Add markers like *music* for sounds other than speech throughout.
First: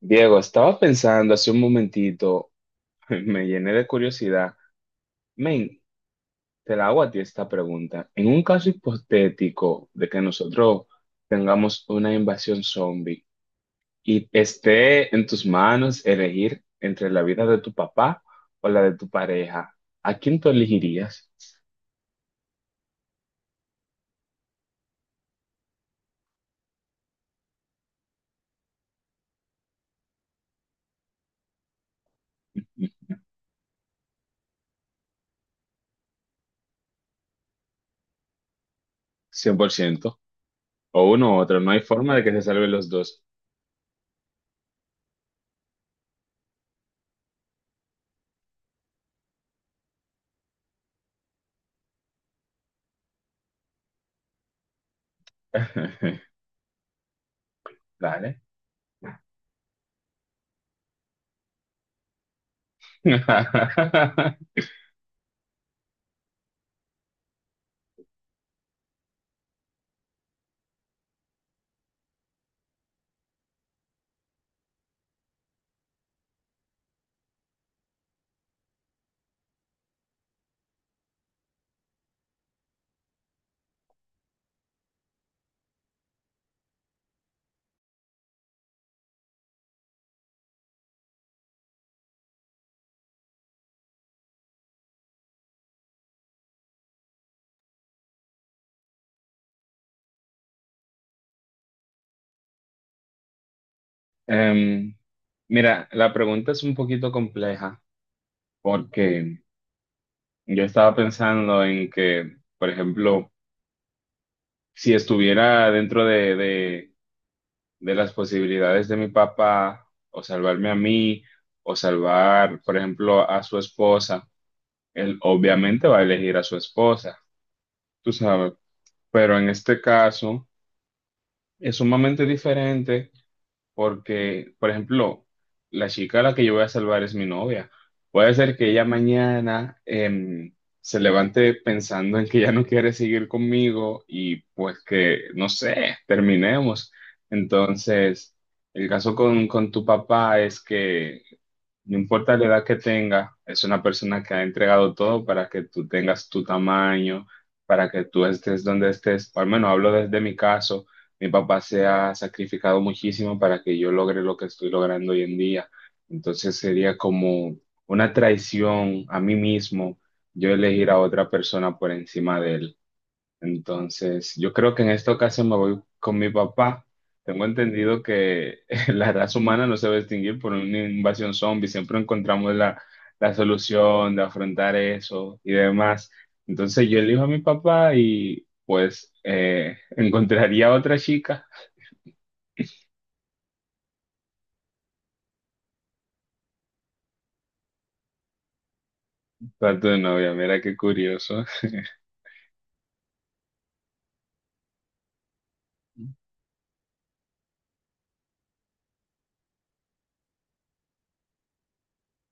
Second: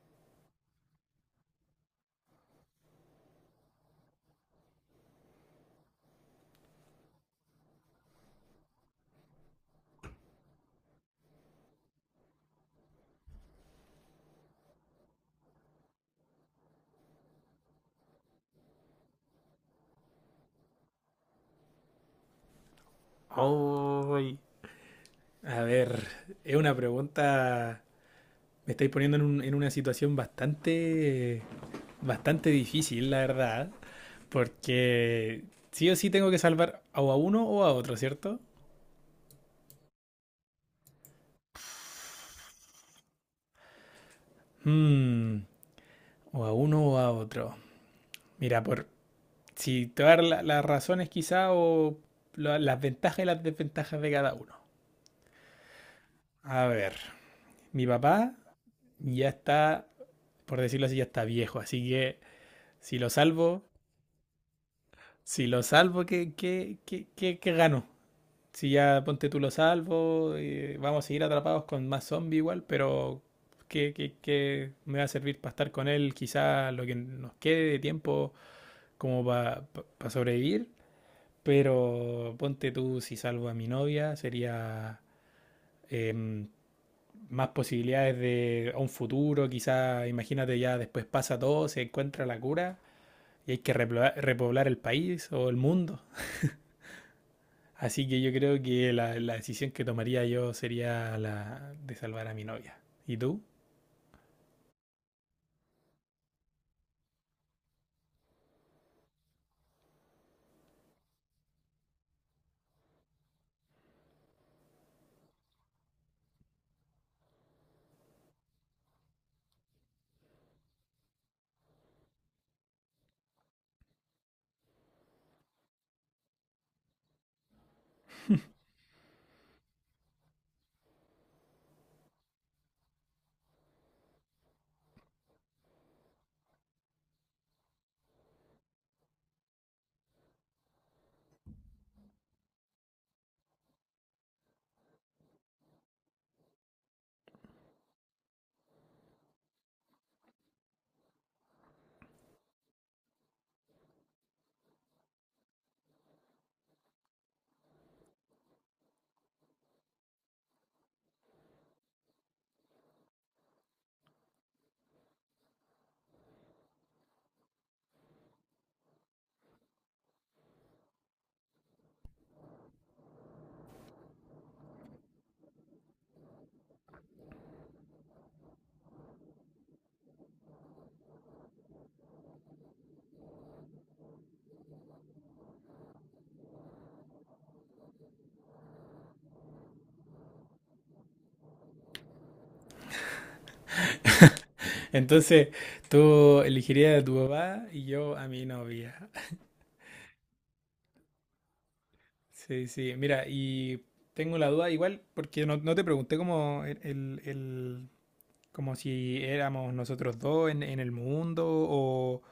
Diego, estaba pensando hace un momentito, *laughs* me llené de curiosidad. Men, te la hago a ti esta pregunta. En un caso hipotético de que nosotros tengamos una invasión zombie y esté en tus manos elegir entre la vida de tu papá o la de tu pareja, ¿a quién tú elegirías? Ay. A ver, es una pregunta. Me estáis poniendo en una situación bastante difícil, *laughs* la verdad. Porque sí o sí tengo que salvar o a uno o a otro, ¿cierto? 100%. O uno u otro, no hay forma de que se salven los dos. Hmm, o a uno o a otro. Mira, por. Si te voy a dar las razones quizá o las ventajas y las desventajas de cada uno. *laughs* A ver, mi papá Dale. ya está, por decirlo así, ya está viejo, así que si lo salvo, *laughs* si lo salvo, ¿qué gano? Si ya ponte tú lo salvo, vamos a seguir atrapados con más zombies igual, pero ¿qué me va a servir para estar con él? Quizá lo que nos quede de tiempo como para sobrevivir, pero ponte tú si salvo a mi novia, sería em, más posibilidades de un futuro, quizá imagínate ya después pasa todo, se encuentra la cura y hay que repoblar el país o el mundo. Así que yo creo que la decisión que tomaría yo sería la de salvar a mi novia. ¿Y tú? Em, Mira, la pregunta es un poquito compleja porque yo estaba pensando en que, por ejemplo, si estuviera dentro de las posibilidades de mi papá, o salvarme a mí, o salvar, por ejemplo, a su esposa, él obviamente va a elegir a su esposa, tú sabes, pero en este caso es sumamente diferente porque, por ejemplo, la chica a la que yo voy a salvar es mi novia. Puede ser que ella mañana se levante pensando en que ya no quiere seguir conmigo y pues que, no sé, terminemos. Entonces, el caso con tu papá es que no importa la edad que tenga, es una persona que ha entregado todo para que tú tengas tu tamaño, para que tú estés donde estés. Al menos hablo desde mi caso. Mi papá se ha sacrificado muchísimo para que yo logre lo que estoy logrando hoy en día. Entonces sería como una traición a mí mismo yo elegir a otra persona por encima de él. Entonces, yo creo que en esta ocasión me voy con mi papá. Tengo entendido que *laughs* la raza humana no se va a extinguir por una invasión zombie. Siempre encontramos la solución de afrontar eso y demás. Entonces, yo elijo a mi papá y pues *laughs* encontraría a otra chica Entonces, tú elegirías a tu papá y yo a mi novia. para tu novia. Mira qué curioso. Sí, sí. Mira, y tengo la duda igual, porque no, no te pregunté como como si éramos nosotros dos en el mundo o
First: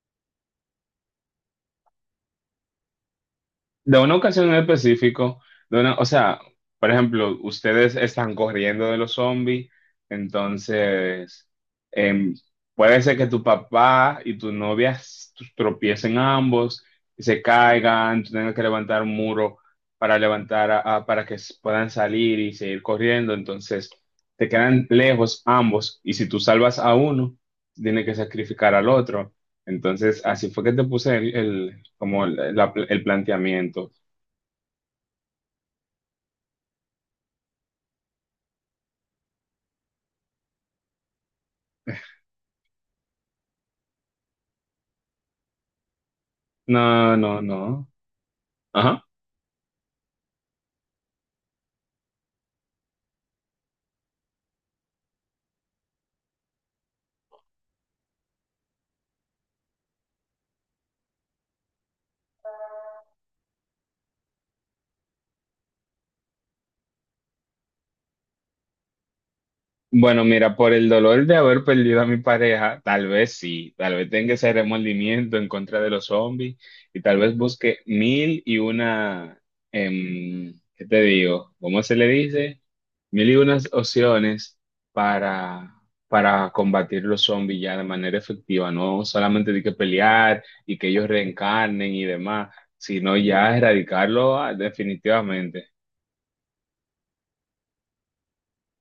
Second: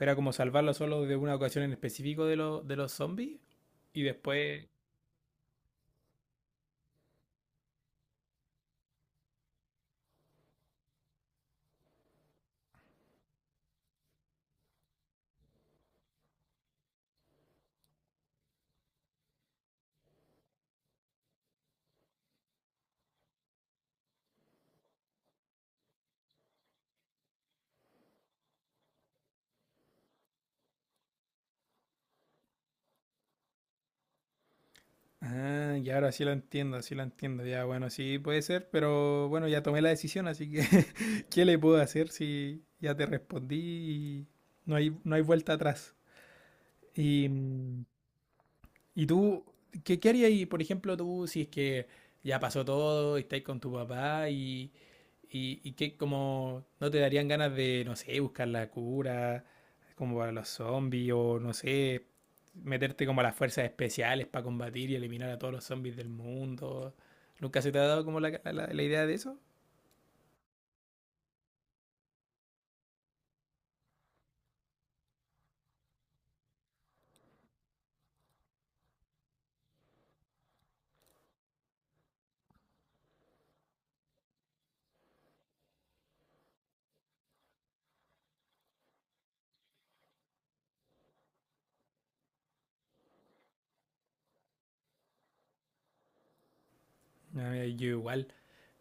era como salvarlo solo de una ocasión en específico de los zombies De y una ocasión en después... específico, o sea, por ejemplo, ustedes están corriendo de los zombies, entonces em, puede ser que tu papá y tu novia tropiecen ambos y se caigan, tú tengas que levantar un muro para levantar para que puedan salir y seguir corriendo, entonces te quedan lejos ambos y si tú salvas a uno, tienes que sacrificar al otro. Entonces, así fue que te puse el, como el, el planteamiento. Ah, ya ahora sí lo entiendo, sí lo entiendo. Ya, bueno, sí puede ser, pero bueno, ya tomé la decisión, así que *laughs* ¿qué le puedo hacer si ya te respondí y no hay vuelta atrás? No, Y, no, no. Ajá. ¿y tú, qué harías ahí, por ejemplo, tú si es que ya pasó todo y estáis con tu papá y qué, como, no te darían ganas de, no sé, buscar la cura, como para los zombies o no sé, meterte como a las fuerzas especiales para combatir y eliminar a todos los zombies del mundo. ¿Nunca se te ha dado como la idea de eso? Bueno, mira, por el dolor de haber perdido a mi pareja, tal vez sí, tal vez tenga ese remordimiento en contra de los zombies y tal vez busque mil y una, ¿qué te digo? ¿Cómo se le dice? Mil y unas opciones para, para combatir los zombies ya de manera efectiva, no solamente de que pelear y que ellos reencarnen y demás, sino ya erradicarlo definitivamente. No,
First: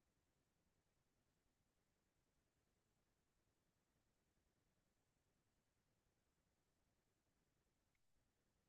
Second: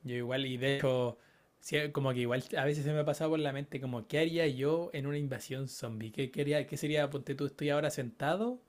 yo igual, y de hecho, sí, como que igual a veces se me ha pasado por la mente como, ¿qué haría yo en una invasión zombie? ¿Qué sería, ponte tú, estoy ahora sentado?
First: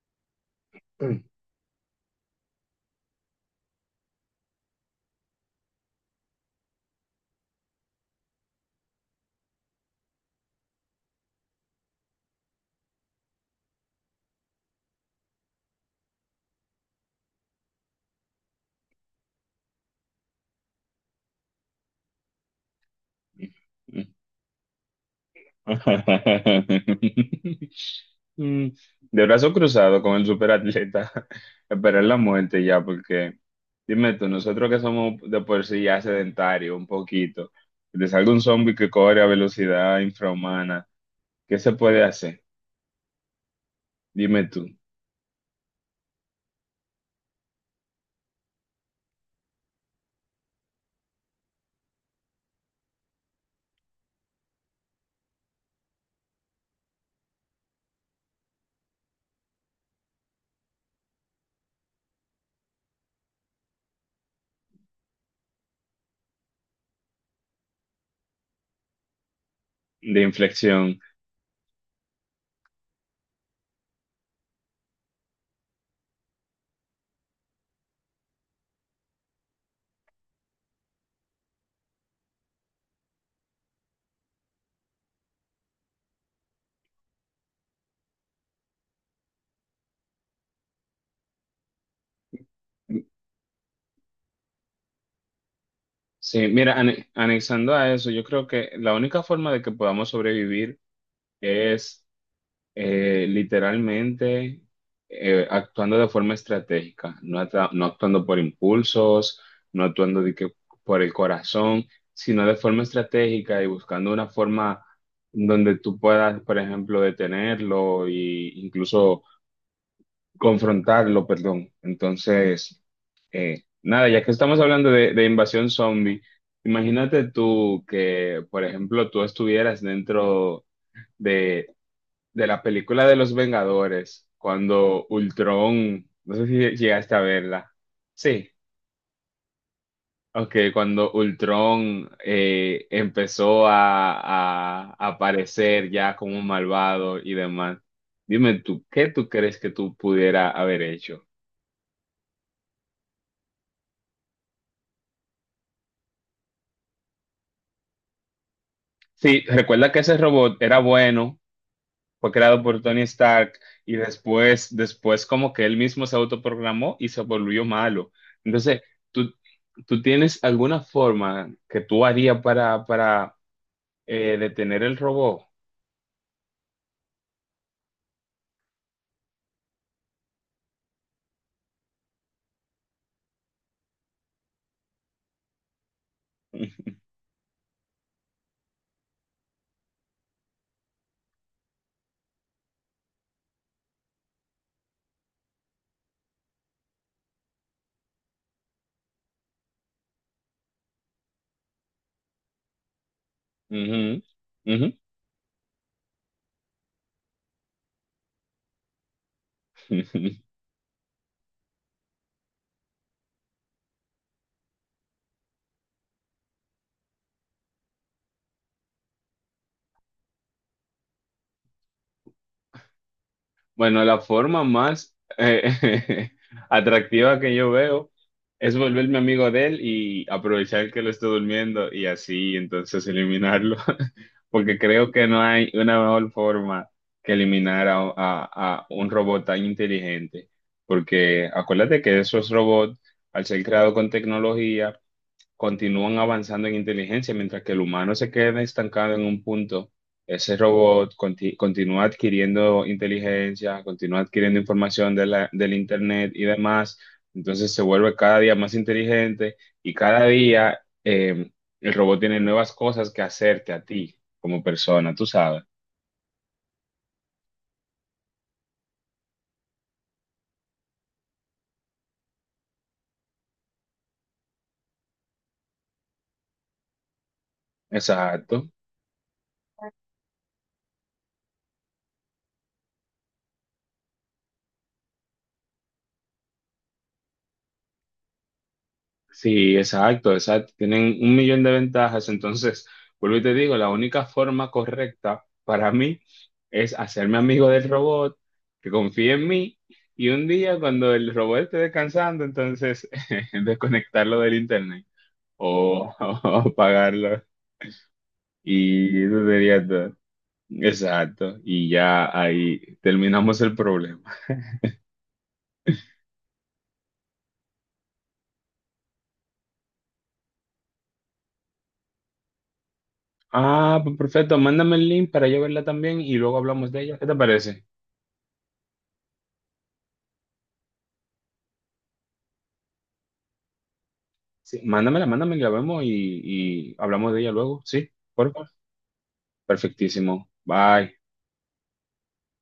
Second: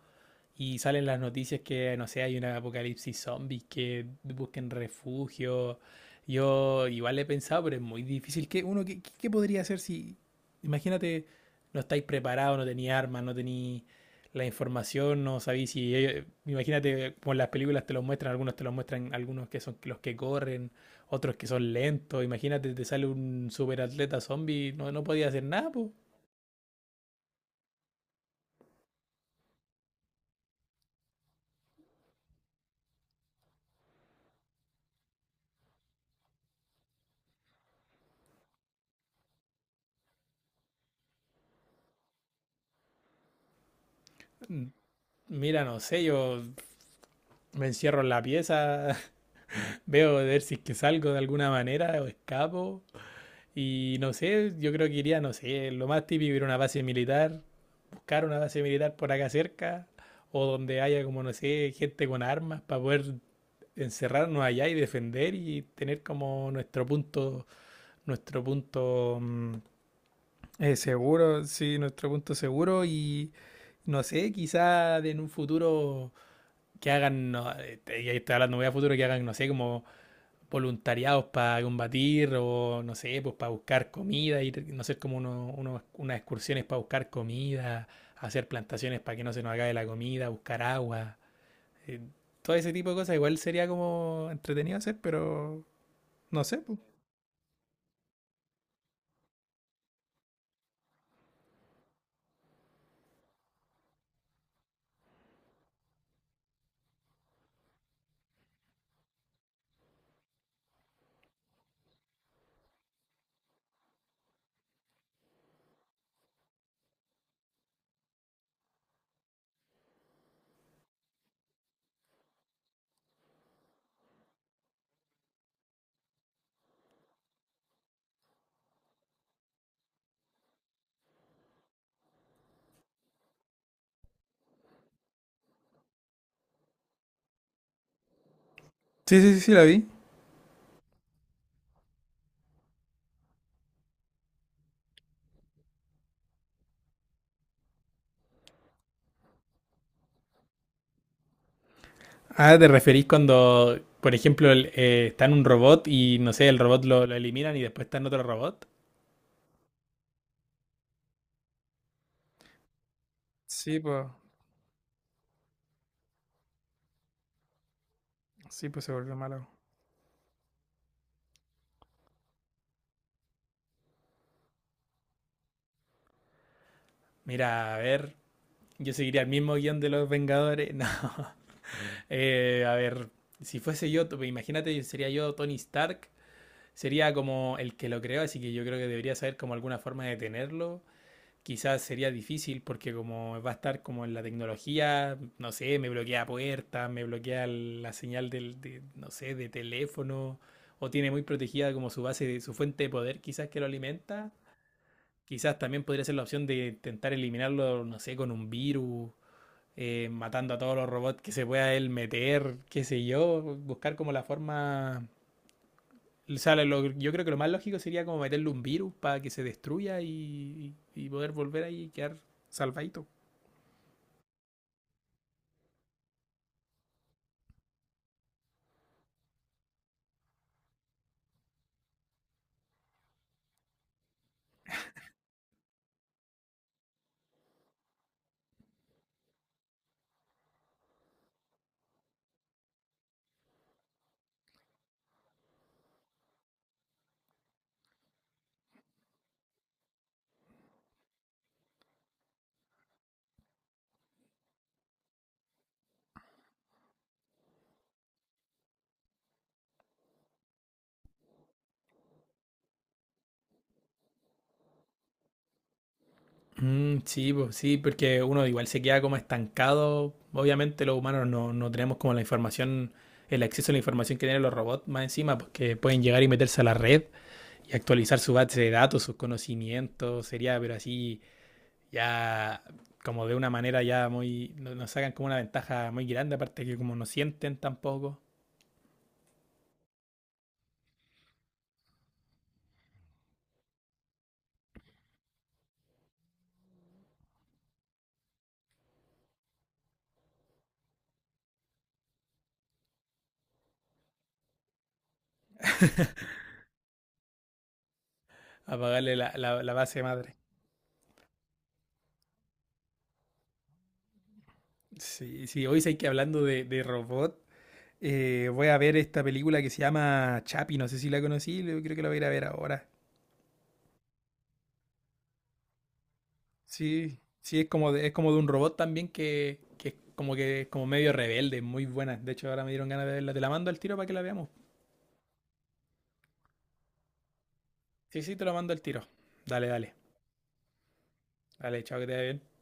Y salen las noticias que, no sé, hay un apocalipsis zombies, que busquen refugio. Yo igual he pensado, pero es muy difícil. ¿Qué podría hacer si, imagínate, no estáis preparados, no tenéis armas, no tenéis la información, no sabéis si... Imagínate, como en las películas te los muestran, algunos te los muestran, algunos que son los que corren, otros que son lentos. Imagínate, te sale un Mm. superatleta zombie, no, no podía hacer nada, pues. *laughs* Mm, De brazo cruzado con el superatleta, *laughs* esperar la muerte ya, porque dime tú, nosotros que somos de por sí ya sedentarios un poquito, que te salga un zombie que corre a velocidad infrahumana, ¿qué se puede hacer? Dime tú, Mira, no sé, yo me encierro en la pieza. Veo de ver si es que salgo de alguna manera o escapo. Y no sé, yo creo que iría, no sé, lo más típico ir a una base militar, buscar una base militar por acá cerca, o donde haya como, no sé, gente con armas para poder encerrarnos allá y defender y tener como nuestro punto, nuestro punto, de inflexión. seguro, sí, nuestro punto seguro y no sé, quizá en un futuro que hagan, no, ya estoy hablando muy a futuro, que hagan, no sé, como voluntariados para combatir o no sé, pues para buscar comida, ir, no sé, como unas excursiones para buscar comida, hacer plantaciones para que no se nos acabe la comida, buscar agua, eh, todo ese tipo de cosas igual sería como entretenido hacer, pero no Sí, sé, mira, pues. Anexando a eso, yo creo que la única forma de que podamos sobrevivir es literalmente actuando de forma estratégica, no, no actuando por impulsos, no actuando de que por el corazón, sino de forma estratégica y buscando una forma donde tú puedas, por ejemplo, detenerlo e incluso confrontarlo, perdón. Entonces, nada, ya que estamos hablando de invasión zombie, imagínate tú que, por ejemplo, tú estuvieras dentro de la película de los Vengadores, cuando Ultron, no sé si llegaste a verla. Sí, Sí, sí, sí, sí, la vi. ok, cuando Ultron empezó a aparecer ya como un malvado y demás. Dime tú, ¿qué tú crees que tú pudiera haber hecho? Ah, ¿te referís cuando, por ejemplo, está en un robot y no sé, el robot lo eliminan y después está en otro robot? Sí, recuerda que ese robot era bueno, fue creado por Tony Stark Sí, y pues, después, después como que él mismo se autoprogramó y se volvió malo. sí, Entonces, pues se volvió tú, malo. ¿tú tienes alguna forma que tú harías para detener el robot? Mira, a ver, yo seguiría el mismo guión de los Vengadores. *laughs* No, a ver, si fuese yo, imagínate, sería yo Tony Stark, sería como el que lo creó, así que yo creo que debería saber como alguna forma de tenerlo. Quizás sería difícil porque como va a estar como en la tecnología, no sé, me bloquea puertas, me bloquea la señal no sé, de teléfono, o tiene muy protegida como su base, de, su fuente de poder quizás que lo Ujú, alimenta. ujú. Quizás también podría ser la opción de intentar eliminarlo, no sé, con un virus, matando *laughs* a todos los robots que se pueda él meter, qué sé yo, buscar como la forma... O sea, yo creo que lo más lógico sería como meterle un virus para que se destruya y poder volver ahí y quedar salvadito. Bueno, la forma más *laughs* atractiva que yo veo es volverme amigo de él y aprovechar que lo esté durmiendo y así entonces eliminarlo, *laughs* porque creo que no hay una mejor forma que eliminar a un robot tan inteligente, porque acuérdate que esos robots, al ser creados con tecnología, continúan avanzando en inteligencia, mientras que el humano se queda estancado en un punto. Ese robot continúa adquiriendo inteligencia, continúa adquiriendo información de del Internet y demás. Entonces se vuelve cada día más inteligente y cada día el robot tiene nuevas cosas que hacerte a ti como persona, tú sabes. Mm, sí, pues, sí, porque uno igual se queda como estancado. Obviamente los humanos no, no tenemos como la información, el acceso a la información que tienen los robots más encima, porque pueden llegar y meterse a la red y actualizar su base Exacto. de datos, sus conocimientos, sería, pero así ya como de una manera ya muy, nos sacan como una ventaja muy grande, aparte que como no sienten tampoco, Sí, exacto, exacto. Tienen un millón de ventajas. Entonces, vuelvo y te digo, la única forma correcta para mí es hacerme amigo del robot, que confíe en mí, y un día cuando el robot esté descansando, entonces *laughs* desconectarlo del internet o, *laughs* o apagarlo. apagarle Y eso la sería base todo. madre. Exacto. Y ya ahí terminamos el problema. Sí, sí, hoy sé que hablando de robot, voy a ver esta película que se llama Chapi, no sé si la conocí, yo creo que la voy a ir a ver ahora. Ah, pues perfecto. Mándame el link para yo verla también y luego hablamos de ella. Sí, ¿Qué te sí, parece? Es como de un robot también que es como medio rebelde, muy buena. De hecho, ahora me dieron ganas de verla. Te la mando al tiro para que la veamos. Sí, mándamela, mándamela, la vemos y hablamos de ella luego. Sí, Sí, sí, te por la favor. mando al tiro. Dale, dale. Perfectísimo. Bye. Dale, chao, que te vaya bien.